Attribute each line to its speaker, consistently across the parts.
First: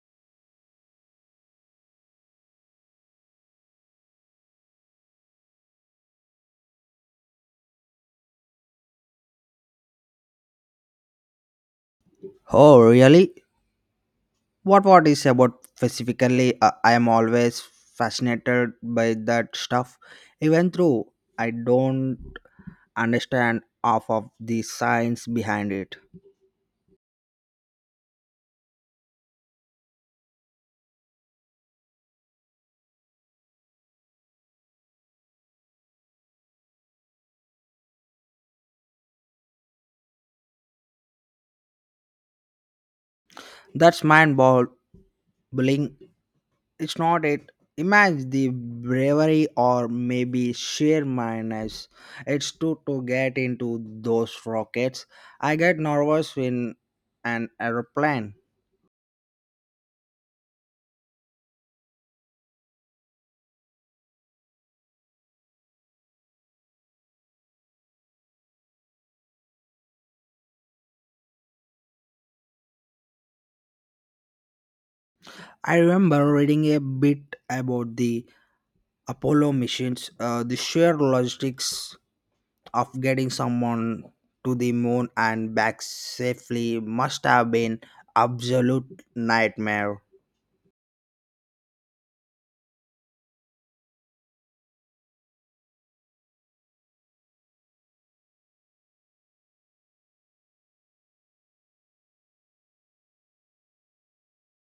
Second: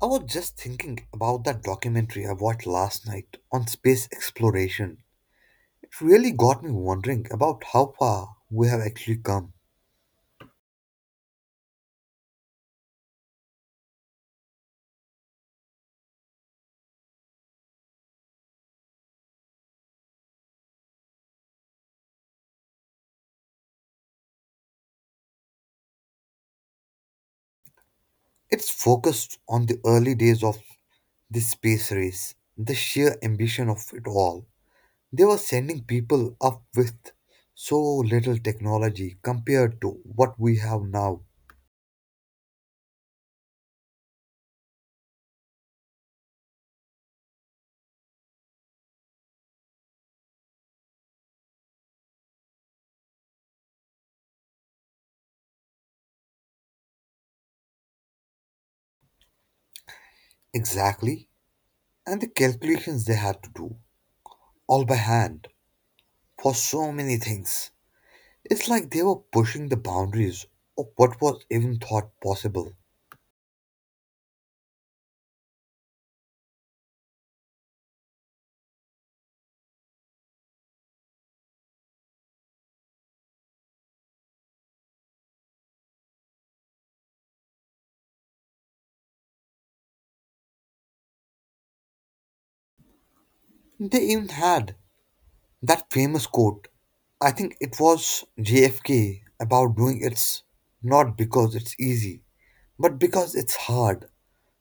Speaker 1: I was just thinking about that documentary I watched last night on space exploration. It really got me wondering about how far we have actually come.
Speaker 2: Oh, really? What is about specifically? I am always fascinated by that stuff. Even though I don't understand half of the science behind it.
Speaker 1: It's focused on the early days of the space race, the sheer ambition of it all. They were sending people up with so little technology compared to what we have now.
Speaker 2: That's mind-boggling. It's not it. Imagine the bravery or maybe sheer madness it's to get into those rockets. I get nervous in an aeroplane.
Speaker 1: Exactly. And the calculations they had to do, all by hand, for so many things. It's like they were pushing the boundaries of what was even thought possible.
Speaker 2: I remember reading a bit about the Apollo missions, the sheer logistics of getting someone to the moon and back safely must have been absolute nightmare.
Speaker 1: They even had that famous quote, I think it was JFK, about doing it's not because it's easy, but because it's hard.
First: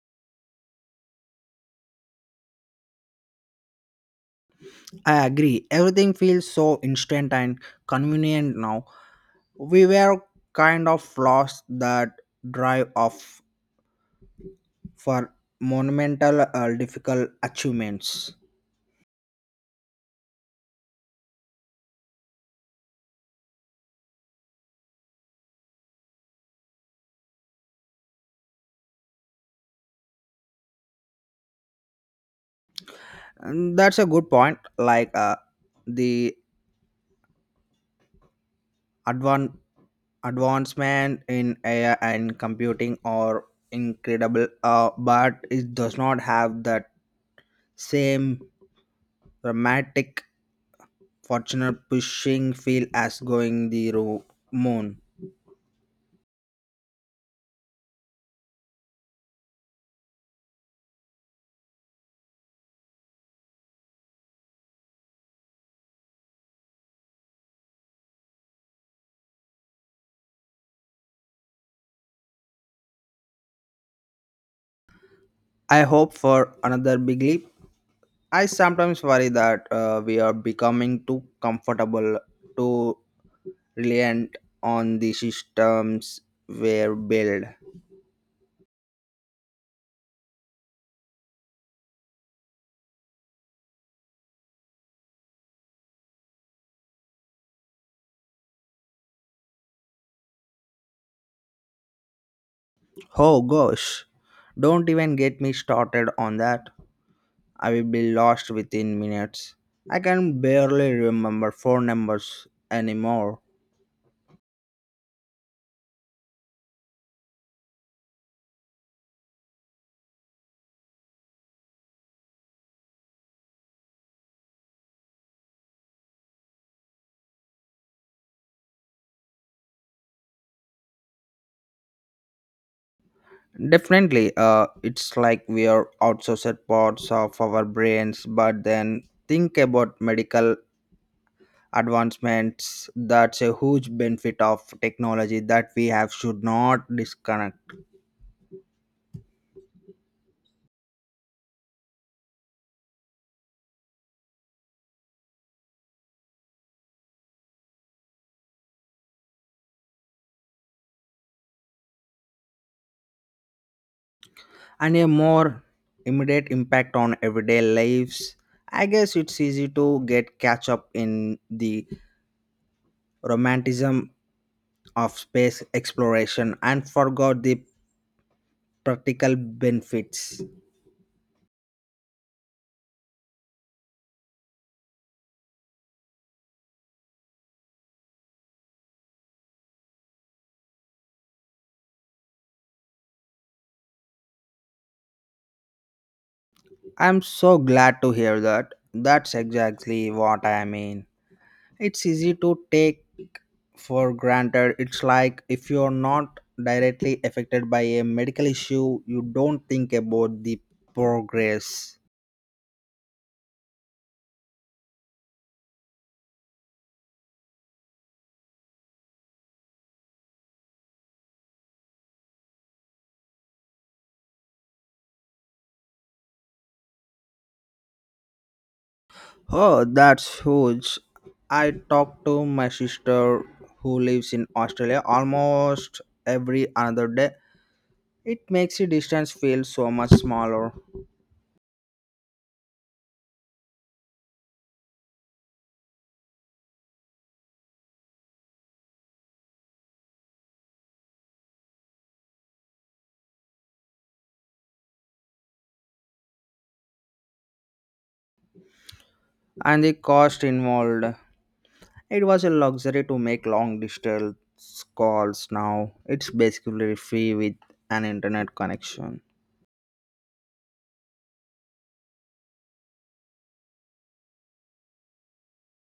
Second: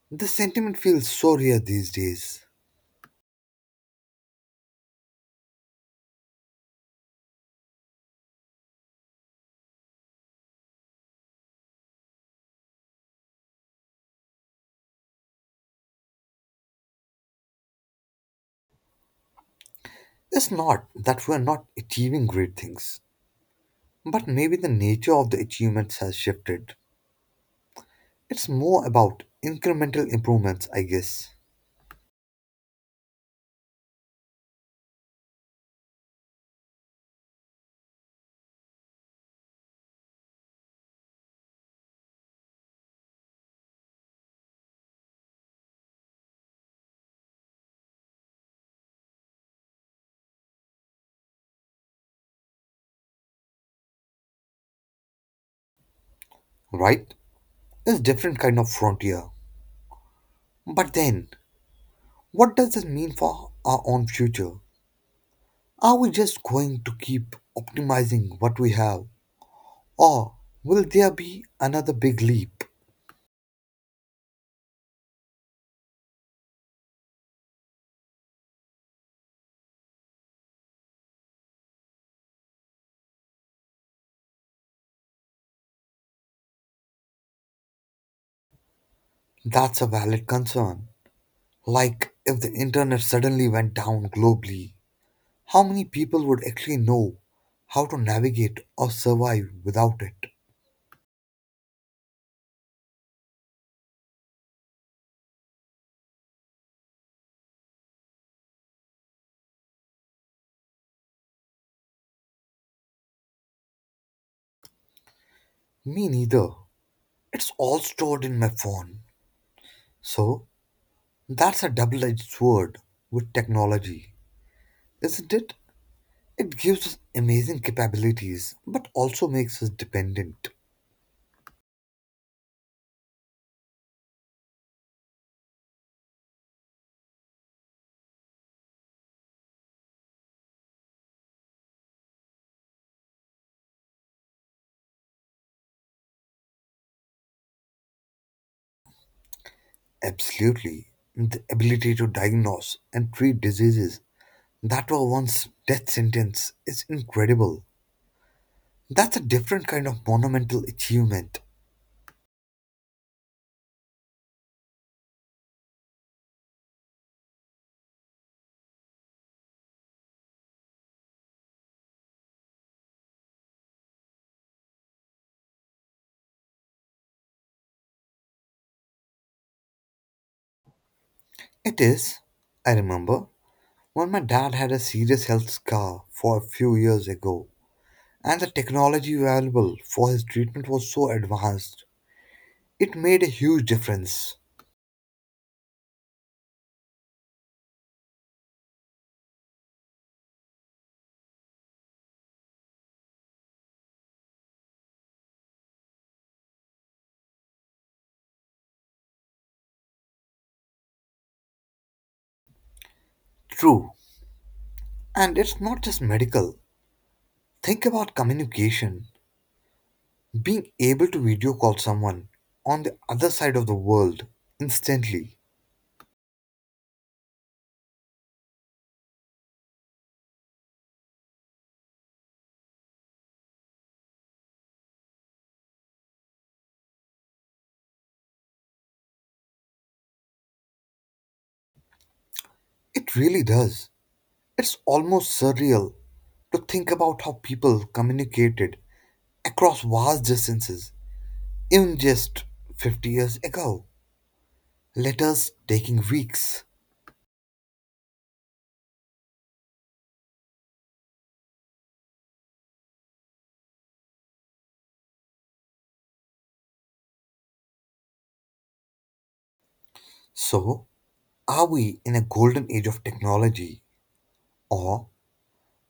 Speaker 1: The sentiment feels so rare these days.
Speaker 2: I agree. Everything feels so instant and convenient now. We were kind of lost that drive of for monumental difficult achievements.
Speaker 1: It's not that we're not achieving great things, but maybe the nature of the achievements has shifted. It's more about incremental improvements, I guess.
Speaker 2: And that's a good point. Like the advance advancement in AI and computing are incredible, but it does not have that same dramatic, fortunate pushing feel as going the moon.
Speaker 1: Right? It's different kind of frontier. But then, what does this mean for our own future? Are we just going to keep optimizing what we have? Or will there be another big leap?
Speaker 2: I hope for another big leap. I sometimes worry that we are becoming too comfortable, too reliant on the systems we build.
Speaker 1: That's a valid concern. Like if the internet suddenly went down globally, how many people would actually know how to navigate or survive without it?
Speaker 2: Oh gosh, don't even get me started on that. I will be lost within minutes. I can barely remember phone numbers anymore.
Speaker 1: Me neither. It's all stored in my phone. So that's a double edged sword with technology, isn't it? It gives us amazing capabilities, but also makes us dependent.
Speaker 2: Definitely, it's like we are outsourced parts of our brains, but then think about medical advancements. That's a huge benefit of technology that we have should not disconnect.
Speaker 1: Absolutely. The ability to diagnose and treat diseases that were once death sentence is incredible. That's a different kind of monumental achievement.
Speaker 2: And a more immediate impact on everyday lives. I guess it's easy to get catch up in the romanticism of space exploration and forgot the practical benefits.
Speaker 1: It is. I remember when my dad had a serious health scar for a few years ago, and the technology available for his treatment was so advanced. It made a huge difference.
Speaker 2: I'm so glad to hear that. That's exactly what I mean. It's easy to take for granted. It's like if you're not directly affected by a medical issue, you don't think about the progress.
Speaker 1: True. And it's not just medical. Think about communication. Being able to video call someone on the other side of the world instantly.
Speaker 2: Oh, that's huge. I talk to my sister who lives in Australia almost every another day. It makes the distance feel so much smaller
Speaker 1: It really does. It's almost surreal to think about how people communicated across vast distances even just 50 years ago. Letters taking weeks.
Speaker 2: and the cost involved. It was a luxury to make long distance calls now. It's basically free with an internet connection.
Speaker 1: So, are we in a golden age of technology, or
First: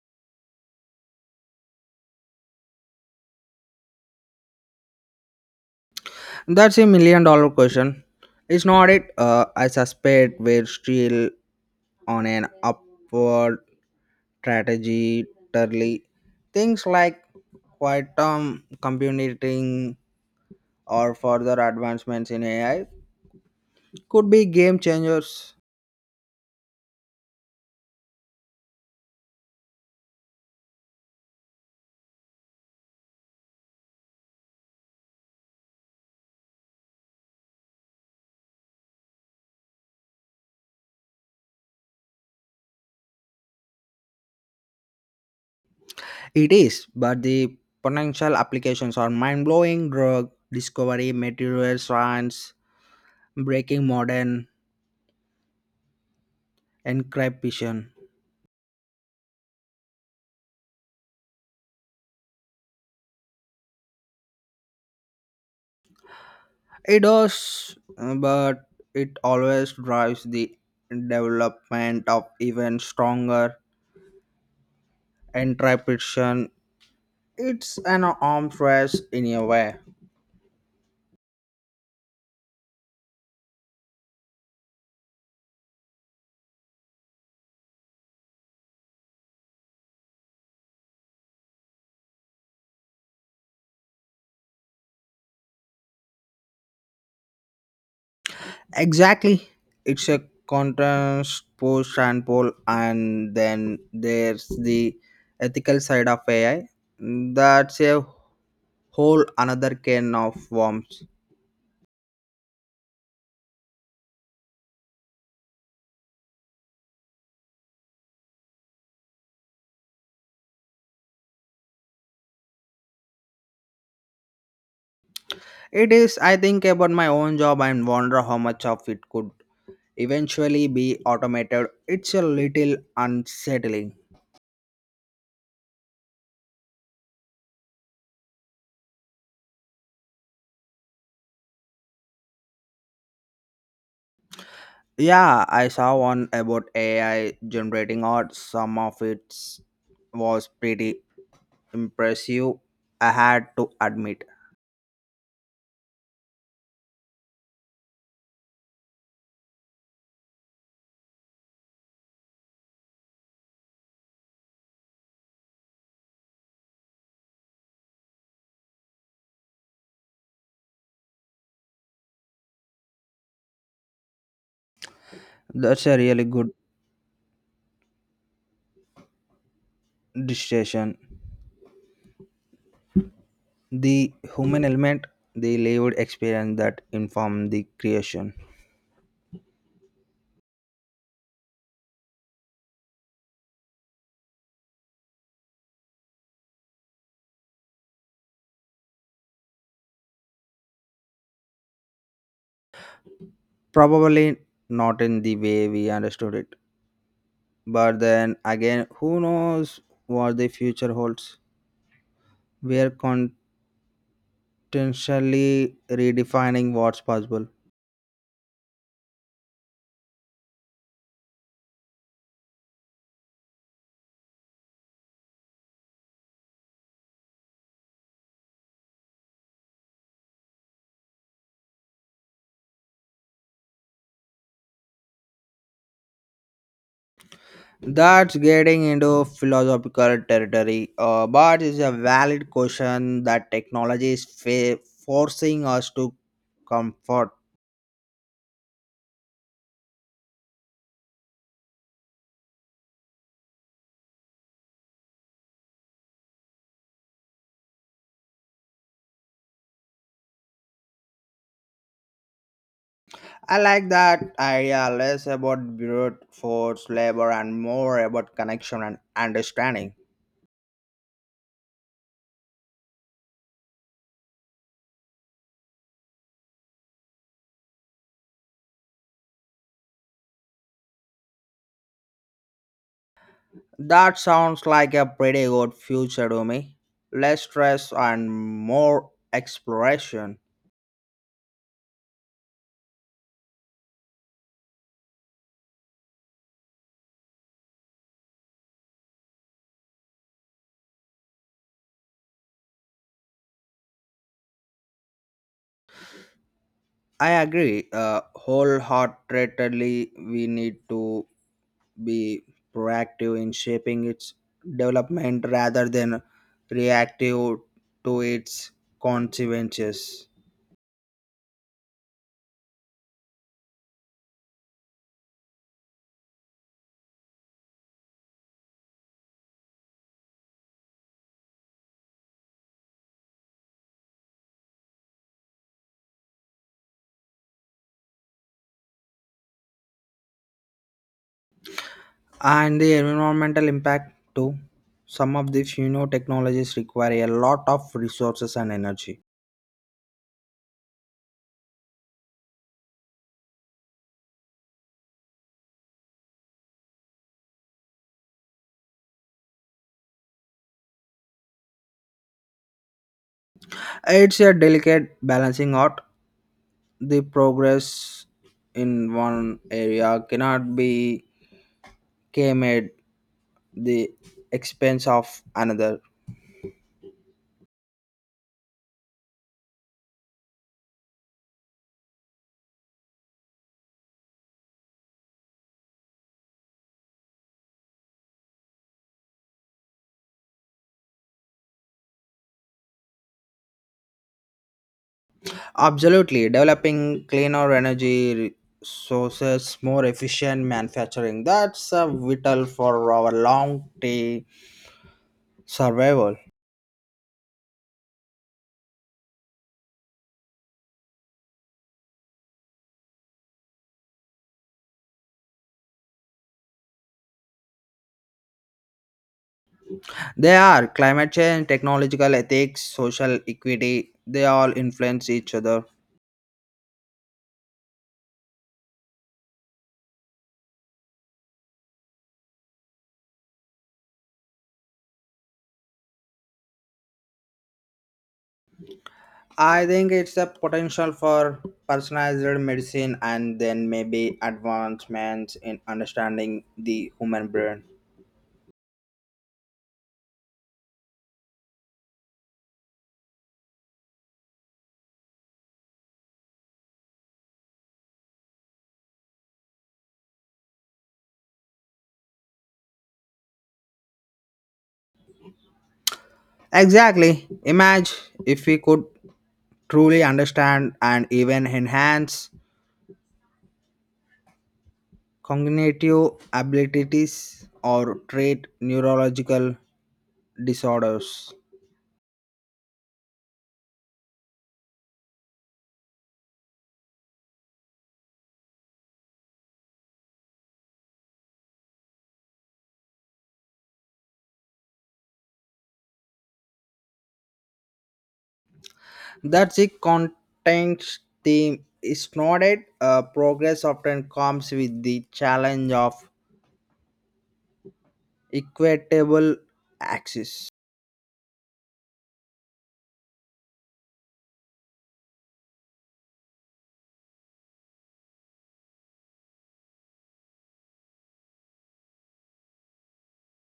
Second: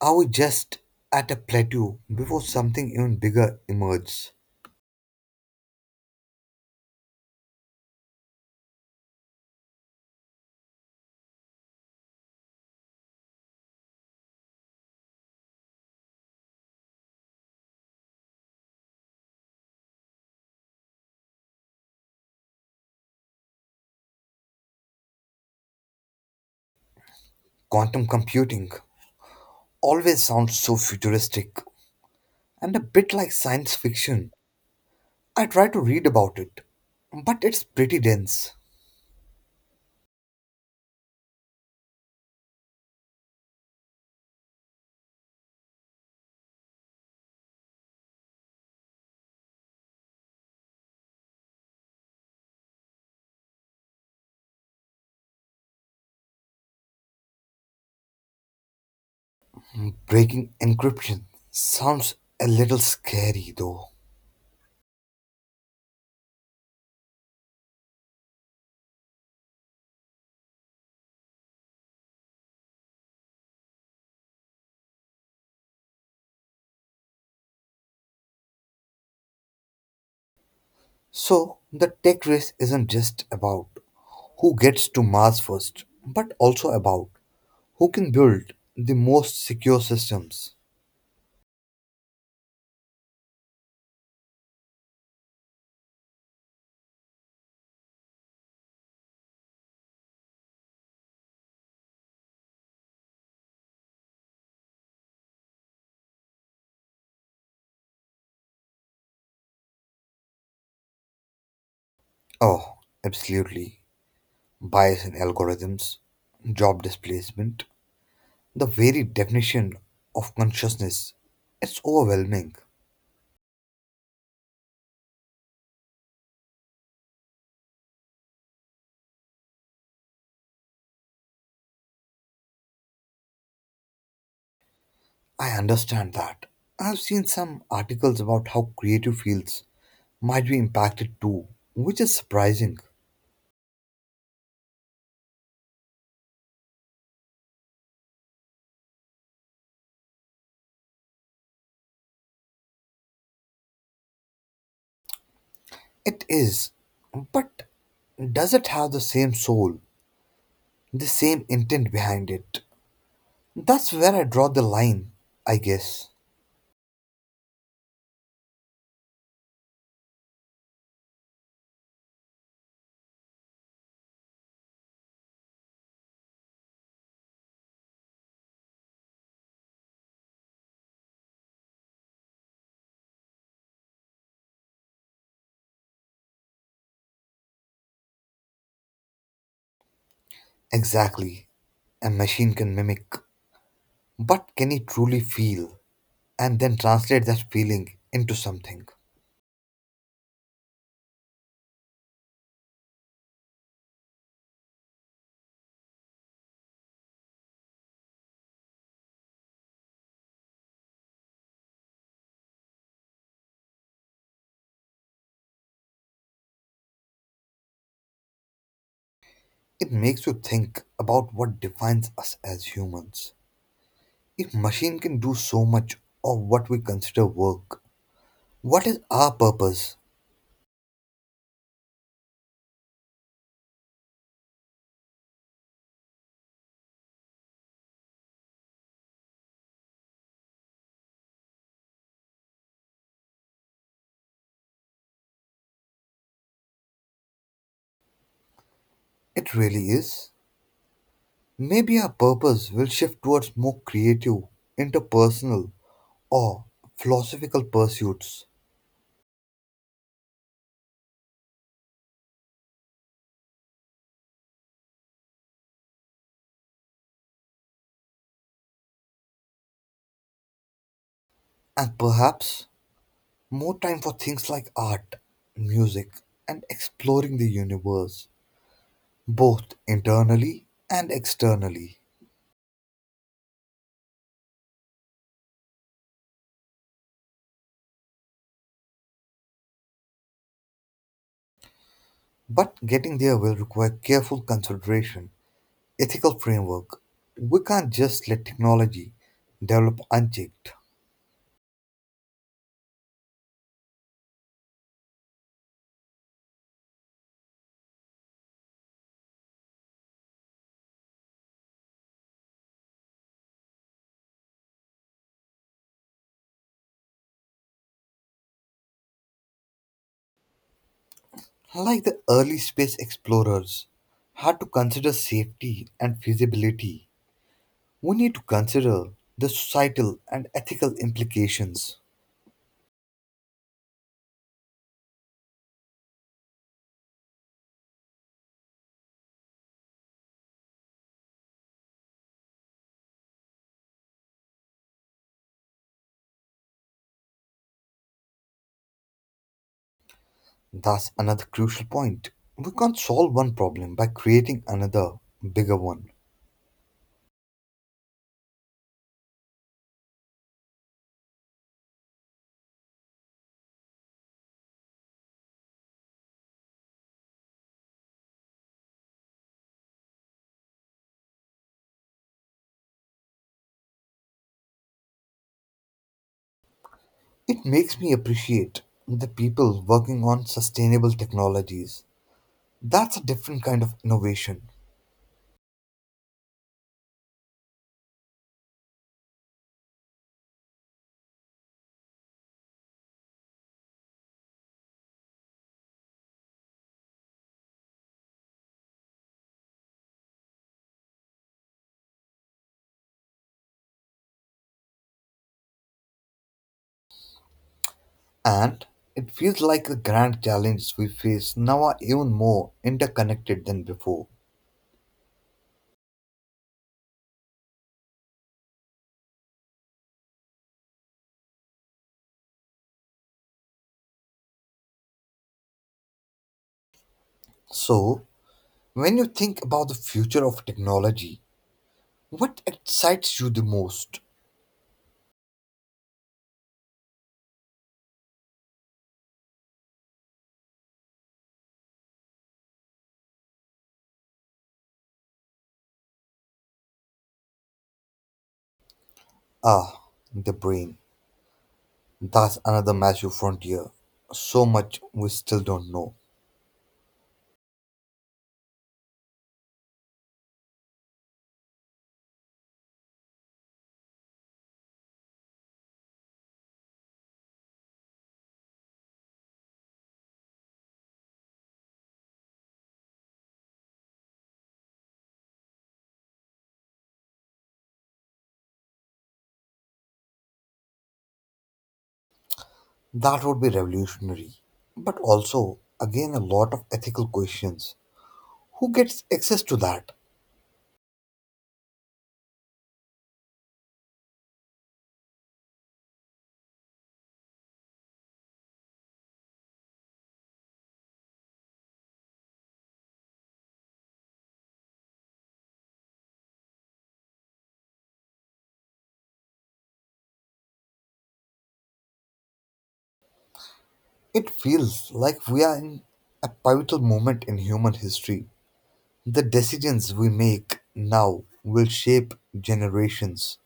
Speaker 1: are we just at a plateau before something even bigger emerges?
Speaker 2: That's a million dollar question. It's not it. I suspect we're still on an upward strategy. Totally. Things like quantum computing or further advancements in AI could be game changers.
Speaker 1: Quantum computing always sounds so futuristic and a bit like science fiction. I try to read about it, but it's pretty dense.
Speaker 2: It is, but the potential applications are mind blowing drug discovery, material science, breaking modern encryption.
Speaker 1: Breaking encryption sounds a little scary though.
Speaker 2: It does, but it always drives the development of even stronger encryption. It's an arms race in a way.
Speaker 1: So, the tech race isn't just about who gets to Mars first, but also about who can build the most secure systems.
Speaker 2: Exactly. It's a contest push and pull, and then there's the ethical side of AI. That's a whole another can of worms.
Speaker 1: Oh, absolutely. Bias in algorithms, job displacement, the very definition of consciousness, it's overwhelming.
Speaker 2: It is, I think, about my own job and wonder how much of it could eventually be automated. It's a little unsettling.
Speaker 1: I understand that. I've seen some articles about how creative fields might be impacted too, which is surprising.
Speaker 2: Yeah, I saw one about AI generating art. Some of it was pretty impressive, I had to admit.
Speaker 1: It is. But does it have the same soul, the same intent behind it? That's where I draw the line, I guess.
Speaker 2: That's a really good distinction. The human element, the lived experience that informed the creation.
Speaker 1: Exactly. A machine can mimic, but can it truly feel and then translate that feeling into something?
Speaker 2: Probably not in the way we understood it. But then again, who knows what the future holds? We are constantly redefining what's possible.
Speaker 1: It makes you think about what defines us as humans. If machine can do so much of what we consider work, what is our purpose?
Speaker 2: That's getting into philosophical territory, but it's a valid question that technology is forcing us to comfort.
Speaker 1: It really is. Maybe our purpose will shift towards more creative, interpersonal, or philosophical pursuits,
Speaker 2: I like that idea less about brute force labor and more about connection and understanding.
Speaker 1: and perhaps more time for things like art, music, and exploring the universe, both internally and externally.
Speaker 2: That sounds like a pretty good future to me. Less stress and more exploration.
Speaker 1: But getting there will require careful consideration ethical framework. We can't just let technology develop unchecked.
Speaker 2: I agree wholeheartedly. We need to be proactive in shaping its development rather than reactive to its consequences.
Speaker 1: Like the early space explorers had to consider safety and feasibility, we need to consider the societal and ethical implications.
Speaker 2: And the environmental impact too. Some of these new technologies require a lot of resources and energy.
Speaker 1: That's another crucial point. We can't solve one problem by creating another, bigger one.
Speaker 2: It's a delicate balancing act the progress in one area cannot be came at the expense of another
Speaker 1: It makes me appreciate the people working on sustainable technologies. That's a different kind of innovation.
Speaker 2: absolutely developing cleaner energy sources more efficient manufacturing that's a vital for our long day survival
Speaker 1: And it feels like the grand challenges we face now are even more interconnected than before.
Speaker 2: they are climate change technological ethics social equity they all influence each other.
Speaker 1: So, when you think about the future of technology, what excites you the most?
Speaker 2: I think it's a potential for personalized medicine and then maybe advancements in understanding the human brain.
Speaker 1: Ah, the brain. That's another massive frontier. So much we still don't know.
Speaker 2: Exactly. Imagine if we could truly understand and even enhance cognitive abilities or treat neurological disorders.
Speaker 1: That would be revolutionary. But also, again, a lot of ethical questions. Who gets access to that?
Speaker 2: That's the content theme. It's not it. Progress often comes with the challenge of equitable access.
Speaker 1: It feels like we are in a pivotal moment in human history. The decisions we make now will shape generations.